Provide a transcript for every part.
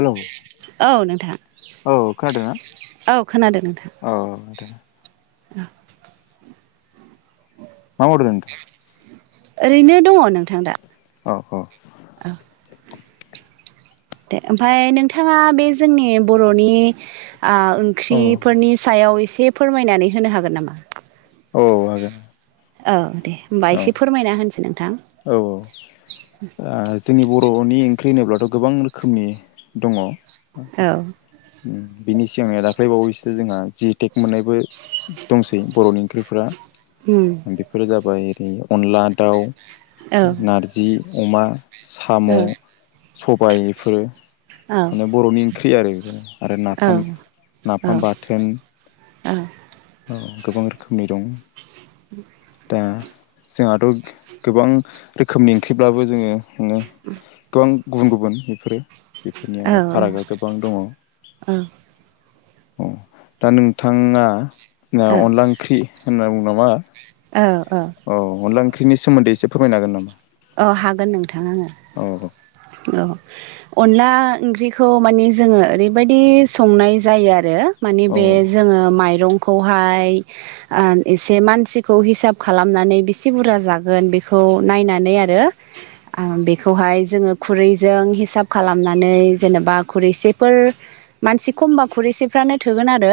Hello औ नोंथां औ खोनादोंना औ खोनादों नोंथां औ मा मावदोे ओरैनो दङ नोंथां दा औ औ दे ओमफफ्राय नोंथाङा बे जोंनि बर'नि औ ओंख्रिफोरनि सायाव एसे फोरमायनानै होनो हागोन नामा औ हागोन औ दे होमबा एसे फोरमायना होनसै नोंथां औ औ जोंनि बर'नि ओंख्रि होनोब्लाथ' गोबां रोखोमनि दङ औ बिनि सिगांनि दाख्लैबावैसो जोंहा जिटेक मोननायबो दंसै बर'नि ओंख्रिफ्रा [unintelligible] बेफोरो जाबाय ओरै अनला दाउ औ नारजि अमा साम' औ सबाय इफोरो औ माने बर'नि ओंख्रि आरो बेफोर आरो नाफाम औ औ नाफाम बाथोन। [unintelligible] औ गोबां रोखोमनि दं। दा जोंहाथ' गोबां रोखोमनि ओंख्रिब्लाबो जोङो माने गोबां गुबुन गुबुन बेफोरो बेफोरनि माने फारागा गोबां दङ। दा नोंथाङा औ अनला ओंख्रि होनना बुङोबा मा औ औ औ अनला ओंख्रिनि सोमोन्दै एसे फोरमायनो होन नामा? अ हागोन नोंथां आङो औ औ औ अनला ओंख्रिखौ माने जोङो ओरैबायदि संनाय जायो आरो माने औ बे जोङो माइरंखौहाय एसे मानसिखौ हिसाब खालामनानै बेसे बुरजा जागोन बेखौ नायनानै आ रो बेखौहाय जोङो खुरैजों हिसाब खालामनानै जेनेबा खुरैसेफोर मानसि खमबा खुरैसेफ्रानो थोगोन आरो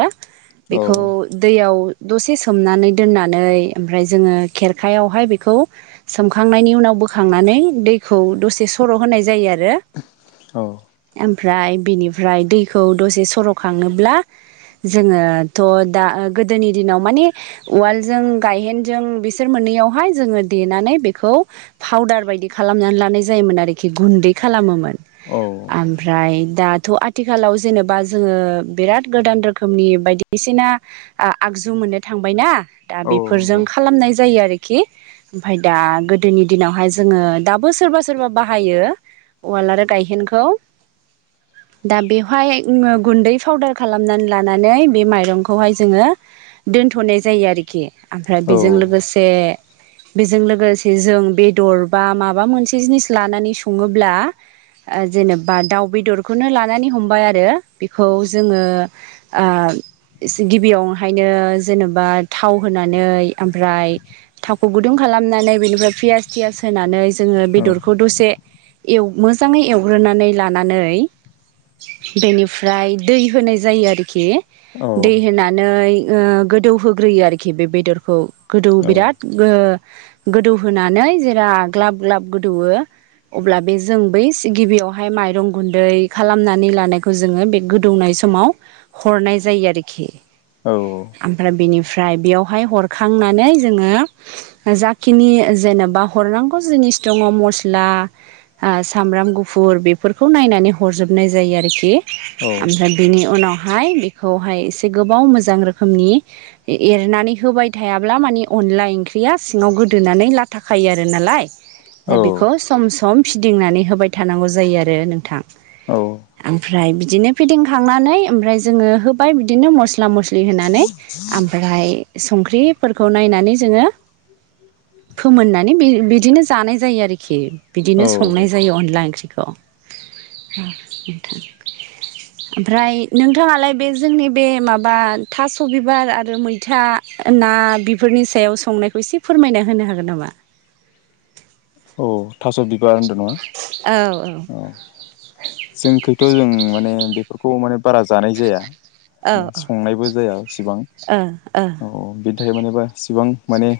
बेखौ औ दैयाव दसे सोमनानै दोननानै ओमफ्राय जोङो खेरखायावहाय बेखौ सोमखांनायनि उनाव बोखांनानै दैखौ दसे सर' होनाय जायो आरो। औ ओमफ्राय बिनिफ्राय दैखौ दसे सर'खाङोब्ला। जोङो थ' दा गोदोनि दिनाव माने उवालजों गायहेनजों बिसोर मोननैयावहाय जोङो देनानै बेखौ फाउदार बायदि खालामनानै लानाय जायोमोन आरोखि गुन्दै खालामोमोन। औ ओमफ्राय दाथ' आथिखालाव जेनेबा जोङो बिराद गोदान रोखोमनि बायदिसिना ओ आगजु मोननो थांबाय ना? दा औ बेफोरजों नंगौ खालामनाय जायो आरोखि ओमफाय दा गोदोनि दिनावहाय जोङो दाबो सोरबा सोरबा बाहायो उवाल आरो गायहेनखौ [inaudible] दा बेवहाय गुन्दै पाउदार खालामनानै लानानै बे माइरंखौहाय जोङो दोनथ'नाय जायो आरोखि ओमफ्राय औ बेजों लोगोसे बेजों लोगोसे जों बेदर बा माबा मोनसे जिनिस लानानै सङोब्ला जेनेबा दाउ बेदरखौनो लानानै हमबाय आरो बेखौ जोङो ओ इसे गिबियावहायनो जेनेबा थाव होनानै ओमफ्राय थावखौ गुदुं खालामनानै बेनिफ्राय पियास थियास होनानै जोङो औ बेदरखौ दसे एल मोजाङै एवग्रोनानै लानानै बेनिफ्राय दै होनाय जायो आरोखि औ दै होनानै ओ गोदौहोग्रोयो आरोखि बे बेदरखौ गोदौ बिराद ओ गोदौहोनानै जेरा ग्लाब ग्लाब गोदौयो अब्ला बे जों बै गिबियावहाय माइरं गुन्दै खालामनानै लानायखौ जोङो बे गोदौनाय समाव हरनाय जायो आरोखि। औ औ ओमफ्राय बिनिफ्राय बेयावहाय हरखांनानै जोङो जाखिनि जेनेबा हरनांगौ जिनिस दङ मस्ला ओ सामब्राम गुफुर बेफोरखौ नायनानै हरजोबनाय जायो आरोखि। [unintelligible] ओमफ्राय बिनि उनावहाय बेखौहाय एसे गोबाव मोजां रोखोमनि एरनानै होबाय थायाब्ला मानि अनला ओंख्रिया सिङाव गोदोनानै लाथा खायो आरो नालाय। दा बेखौ सम सम फिदिंनानै होबाय थानांगौ जायो आरो नोंथां। औ। ओमफ्राय बिदिनो फेदिंखांनानै ओमफ्राय जोङो होबाय बिदिनो मस्ला मस्लि होनानै। ओमफ्राय संख्रिफोरखौ नायनानै जोङो फोमोननानै बिदिनो जानाय जायो आरोखि औ बिदिनो संनाय जायो अनला ओंख्रिखौ। [unintelligible] ओमफ्राय नोंथाङालाय बे जोंनि बे माबा थास' बिबार आरो मैथा ना बेफोरनि सायाव संनायखौ एसे फोरमायना होनो हागोन नामा? औ [unintelligible] थास' बिबार होनदों नामा औ। जोंखैथ' जों माने बेफोरखौ माने बारा जानाय जाया औ संनायबो जाया इसिबां। औ ओ औ बिदि [unintelligible] इसेबां माने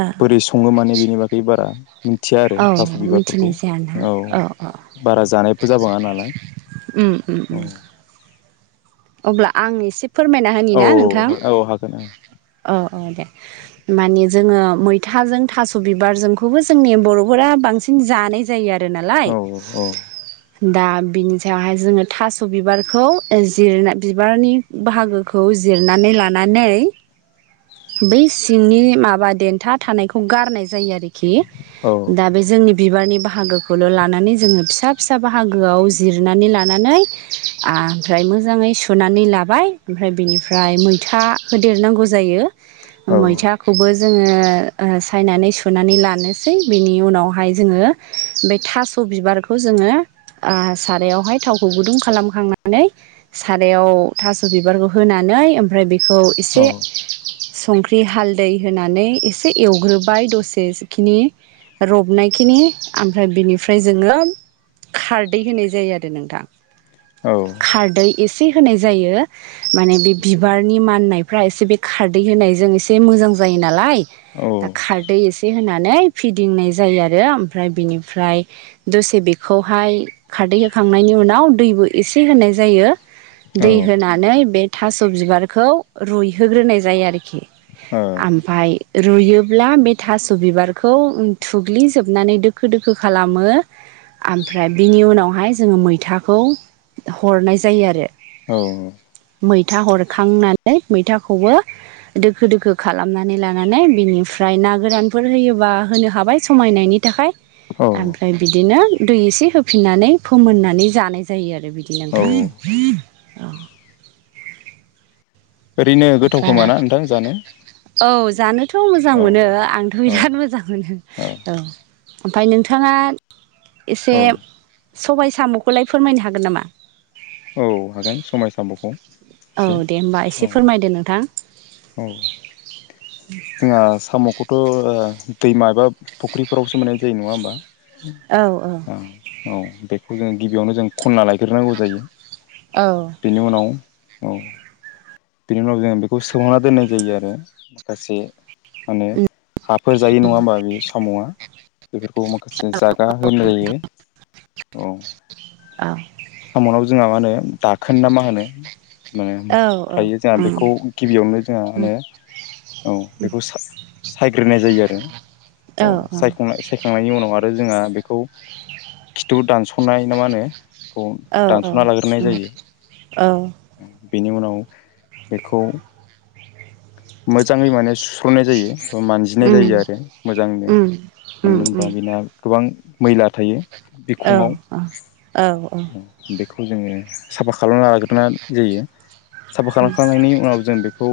ओ। बोरै सङो माने बेनि बागै बारा मिथिया आरो औ थास' बिबारफोरखौ मिथिनाय जायाना औ औ बारा जानायबो जाबाङा नालाय। उम औ उम। अब्ला आं एसे फोरमायना होनि औ ना नोंथां? औ हागोन औ औ दे। मानि जोङो मैथाजों थास' बिबारजोंखौबो जोंनि बर'फोरा बांसिन जानाय जायो आरो नालाय। औ दा बिनि सायावहाय जोङो थास' बिबारखौ जिरना बिबारनि बाहागोखौ जिरनानै लानानै बै सिंनि माबा देथा थानायखौ गारनाय जायो आरोखि। औ दा बे जोंनि बिबारनि बाहागोखौल' लानानै जोङो फिसा फिसा बाहागोआव जिरनानै लानानै आमफ्राय मोज मोजाङै सुनानै लाबाय ओमफ्राय बिनिफ्राय मैथा होदेरनांगौ जायो। मैथा खौबो जोङो ओ सायनानै सुनानै लानोसै। बेनि उनावहाय जोङो बे थास' बिबारखौ जोङो ओ सारायावहाय थावखौ गुदुं खालामखांनानै सारायाव थास' बिबारखौ होनानै ओमफ्राय बेखौ औ एसे संख्रि हालदै होनानै एसे एवग्रोबाय दसेखिनि रबनायखिनि ओमफ्राय बिनिफ्राय जोङो। खारदै होनाय जायो आरो नोंथां। औ खारदै एसे होनाय जायो। माने बे बिबारनि माननायफ्रा एसे बे खारदै होनायजों एसे मोजां जायो नालाय। दा खारदै एसे होनानै फिदिंनाय जायो आरो। ओमफ्राय बेनिफ्राय दसे बेखौहाय खारदै होखांनायनि उनाव दैबो एसे होनाय जायो। औ दै होनानै बे थास' बिबारखौ रुइहोग्रोनाय जायो आरोखि। ओ। ओमफ्राय रुयोब्ला बे थास' बिबारखौ थुग्लिजोबनानै दो दोखो दोखो खालामो। ओमफ्राय बिनि उनावहाय जोङो मैथाखौ हरनाय जायो आरो। औ। मैथा हरखांनानै मैथाखौबो दोखो दोखो खालामनानै लानानै बिनिफ्राय ना गोरानफोर होयोबा होनो हाबाय। समायनायनि थाखाय। ओमफ्राय बिदिनो दै एसे होफिननानै फोमोननानै जानाय जायो आरो बिदिनो। नोंथां। औ ओरैनो गोथाव खोमा ओमफ्राय ना नोंथां जानो? औ जानोथ' मोजां औ मोनो आंथ' औ बिराद मोजां मोनो औ। ओमफाय नोंथाङा एसे औ सबाय साम'खौलाय फोरमायनो हागोन नामा? औ हागोन समाय साम'खौ एसे औ दे होमबा औ एसे फोरमायदो नोंथां। औ जोंहा साम'खौथ' ओ दैमा एबा फुख्रिफोरावसो मोननाय जायो नङा औ होमबा। औ बेखौ जों गिबियावनो जों खनन्ना लायग्रोनांगौ जायो। औ बेनि उनाव औ बिनि उनाव जों बेखौ सोंहांना दोननाय जायो आरो माखासे माने उम हाफोर जायो नङा होमबा बे साम'आ? बेफोरखौ माखासे जागा होनाय जायो औ औ साम'नाव जोंहा मा होनो दाखोन ना मा होनो। माने औ ख्रायो जोंहा उम बेखौ गिबियावनो जोंहा उम माने औ बेखौ सा-सायग्रोनाय जायो आरो। औ सायख'ना साय खांनायनि उनाव आरो जोंहा बेखौ खिथु दानस'नाय ना मा होनो। बेखौ औ औ दानस'ना लाग्रोनाय जायो औ औ बेनि उनाव बेखौ मोजाङै माने सुस्र'नाय जायो। मानजिनाय उम जायो आरो मोजांनो उम मानो उम उम होनबा बेना गोबां मैला थायो। औ बिखङाव औ औ उम औ बेखौ जोङो साफा खालामना लाग्रोनाय जायो औ साफा खालामखांनायनि उनाव जों बे खौ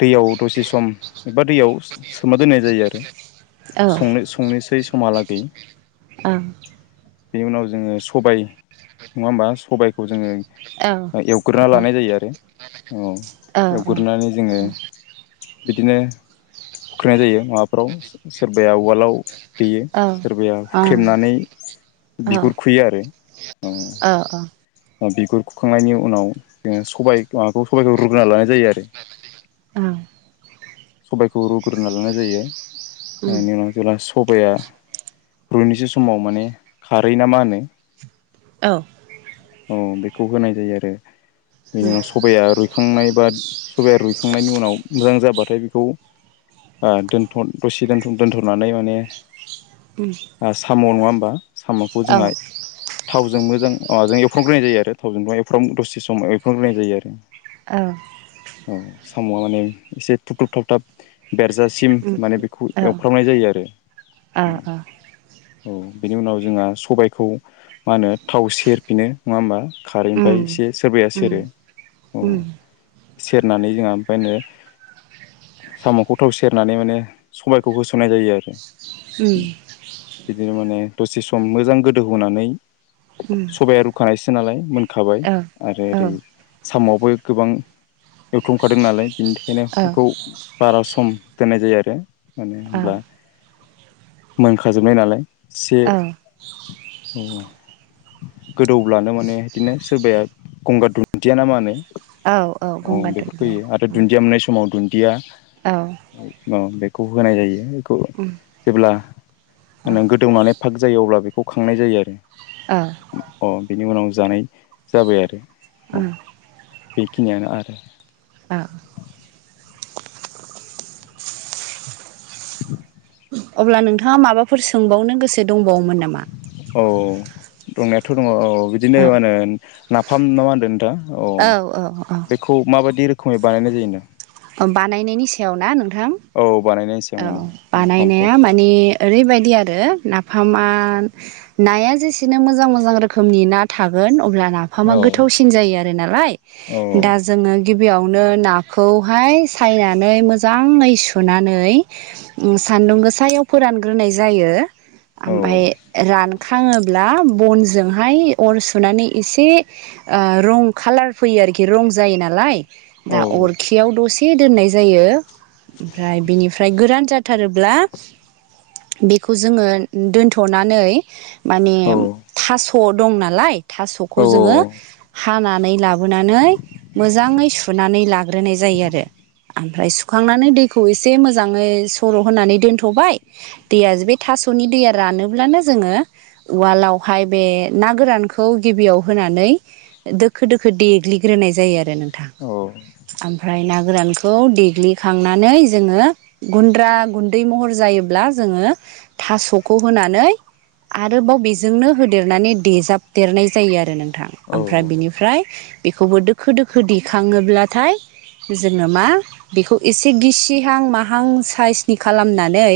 दैयाव दसे सम एबा दैयाव। सोना दोननाय जायो आरो। औ औ औ संनो-संनोसै समहालागै। ओं बेनि उनाव जोङो सबाय नङा होमबा सबायखौ जोङो। औ एवग्रोना लानाय जायो आरो औ एवग्रोनानै जोङो बिदिनो हुखैनाय जायो माबाफ्राव सोरबाया उवालाव देयो सोरबाया हुख्रेमनानै बिगुर खुयो आरो। अ औ बिगुर खुखांनायनि उनाव जोङो सबाइ माबाखौ सबबायखौ रुगोनना लानाय जायो आरो। सबायखौ रुग्रोनानै लानाय जायोनि उनाव। ओनि जेब्ला सबाया रुनोसो समाव माने खारै ना मा होनो औ औ बेखौ होनाय जायो आरो बेनि उनाव सबाया रुय रुइखांनाय बा सबाया रुइखांनायनि उनाव मोजां जाबाथाय बेखौ दोन' दसे दोन दोनथ'नानै माने ओम आ साम' नङा होमबा साम'खौ जोंहा थावजों मोजां अह जों एफ्रावग्रोनाय जायो आरो थावजोंथ' एफफ्राम दसे समाव एफ्रनोग्रोननाय जायो आरो। ओ औ साम'आ माने एसे थुथुब थाबथाब बेरजासिम माने बेखौ एवफ्रावनाय जायो आरो। औ बेनि उनाव जोंहा सबायखौ मा होनो थाव सेर बेनो नङा होमबा खारैनिफ्राय एसे सोरबाया सेरो औ। उम सेरनानै जोंहा ओमफ्रायनो साम'खौ थाव सेरनानै माने सबायखौ होसननाय जायो आरो। उम बिदिनो माने दसे सम मोजां गोदौ होनानै उम सबाया रुखानायसो नालाय मोनखाबाय औ आरो ओरै साम'आबो गोबां एवथ्रमखादों नालाय बिनि थाखायनो बेखौ बारा सम दोननाय जायो आरो मानो औ होमब्ला मोनखाजोबनाय नालाय एसे औ ओम गोदौब्लानो माने बिदिनो सोरबाया गंगार दुन्दिया ना मा होनो औ औ ओं गंगार बेफोरखौ दुन्दिया होयो आरो दुन्दिया मोननाय समाव दुन्दिया औ अ बेखौ होनाय जायो बेखौ उम जेब्ला औ माने गोदौनानै पाक जायो अब्ला बेखौ खांनाय जायो आरो। औ अ बिनि उनाव जानाय जाबाय आरो अ उम बेखिनियानो आरो। औ अब्ला नोंथाङा माबाफोर सोंबावनो गोसो दंबावोमोन नामा? औ दंनायाथ' दङ औ बिदिनो औ मा होनो नाफाम ना मा होनदों नोंथां औ औ औ बेखौ माबायदि रोखोमै बानायनाय जायो नो ओ बानायनायनि सायाव ना नोंथां औ बानायनायनि सायाव औ माने नाफामखौ बानायनाया माने ओरैबायदि आरो नाफामा नाया जेसेनो मोजां मोजां रोखोमनि ना थागोन अब्ला ना फामा औ गोथावसिन जायो आरो नालाय औ दा जोङो गिबियावनो नाखौ हाय सायनानै मोजाङै सुनानै ओम सान्दुं गोसायाव फोरानग्रोनाय जायो औ ओमफाय रान खाङोब्ला बनजोंहाय अर सुनानै एसे ओ रं खालार फैयो आरोखि रं जायो नालाय औ दा अर खियाव दसे दोननाय जायो ओमफ्राय बेनिफ्राय गोरान जाथारोब्ला बेखौ जोङो दोन्थ'नानै माने औ थास' दं नालाय औ थास'खौ जोङो हानानै लाबोनानै मोजाङै सुनानै लाग्रोनाय जायो आरो। ओमफ्राय सुखांनानै दैखौ एसे मोजाङै सर' होनानै दोनथ'बाय दैया जे बे थास'नि दैया रानोब्लानो जोङो उवालावहाय बे ना गोरानखौ गिबियाव होनानै दोखो दोखो देग्लिग्रोनाय जायो आरो नोंथां औ ओमफ्राय ना गोरानखौ देग्लिखांनानै जोङो गुन्द्रा गुन्दै महर जायोब्ला जोङो थास'खौ होनानै आरोबाव बेजोंनो होदेरनानै देजाबदेरनाय जायो आरो नों थां औ आमफ्राय बिनिफ्राय बेखौबो दोखो दोखो देखाङोब्ला थाय जोङो मा बेखौ एसे गिसिहां माहां साइसनि खालामनानै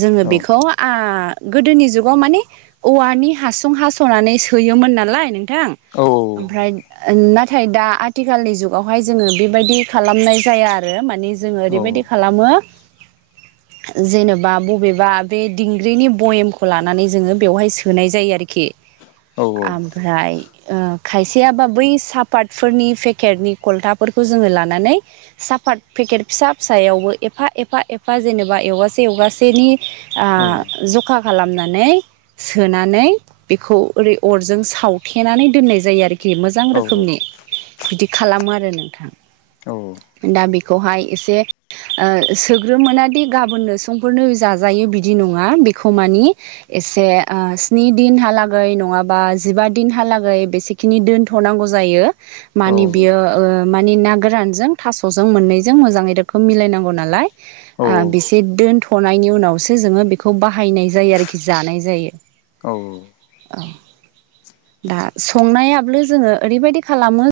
जोङो औ बेखौ आ गोदोनि जुगाव माने औवानि हासुं हास' सनानै सोयोमोन नालाय नोंथां। औ औ ओमफ्राय नाथाय दा आथिखालनि जुग आवहाय जोङो बेबायदि खालामनाय जाया आरो माने जोङो औ ओरैबायदि खालामो [unintelligible] जेनेबा बबेबा बे दिंग्रिनि बयेमखौ लानानै जोङो बेवहाय सोनाय जायो आरो खि आम फ्राय ओ खायसेयाबा बै सापातफोरनि पेकेटनि कलथाफोरखौ जोङो लानानै साफात पेकेट फिसा फिसायावबो एफा एफा एफा जेनेबा एवगासे एवगासेनि ओ जखा खालामनानै सोनानै बेखौ ओरै अरजों सावथेनानै दोननाय जायो आरो कि मोजां रोखोमनि बिदि खालामो आरो नोंथां। औ। दा बेखौहाय एसे सोग्रोमोनादि गाबोननो संफोरनो जाजायो बिदि नङा बेखौ मानि एसे स्नि दिनहालागै नङाबा जिबा दिनहालागै बेसे खिनि दोनथ'नांगौ जायो। मानिे बियो माने ना गोरानजों थास'जों मोननैजों मोजाङै रोखोम मिलायनांगौ नालाय औ बेसे दोनथ'नायनि उनावसो जोङो बेखौ बाहायनाय जायो आरोखि जानाय जायो। औ। औ दा संनायाबो जोङो ओरैबायदि खालामो।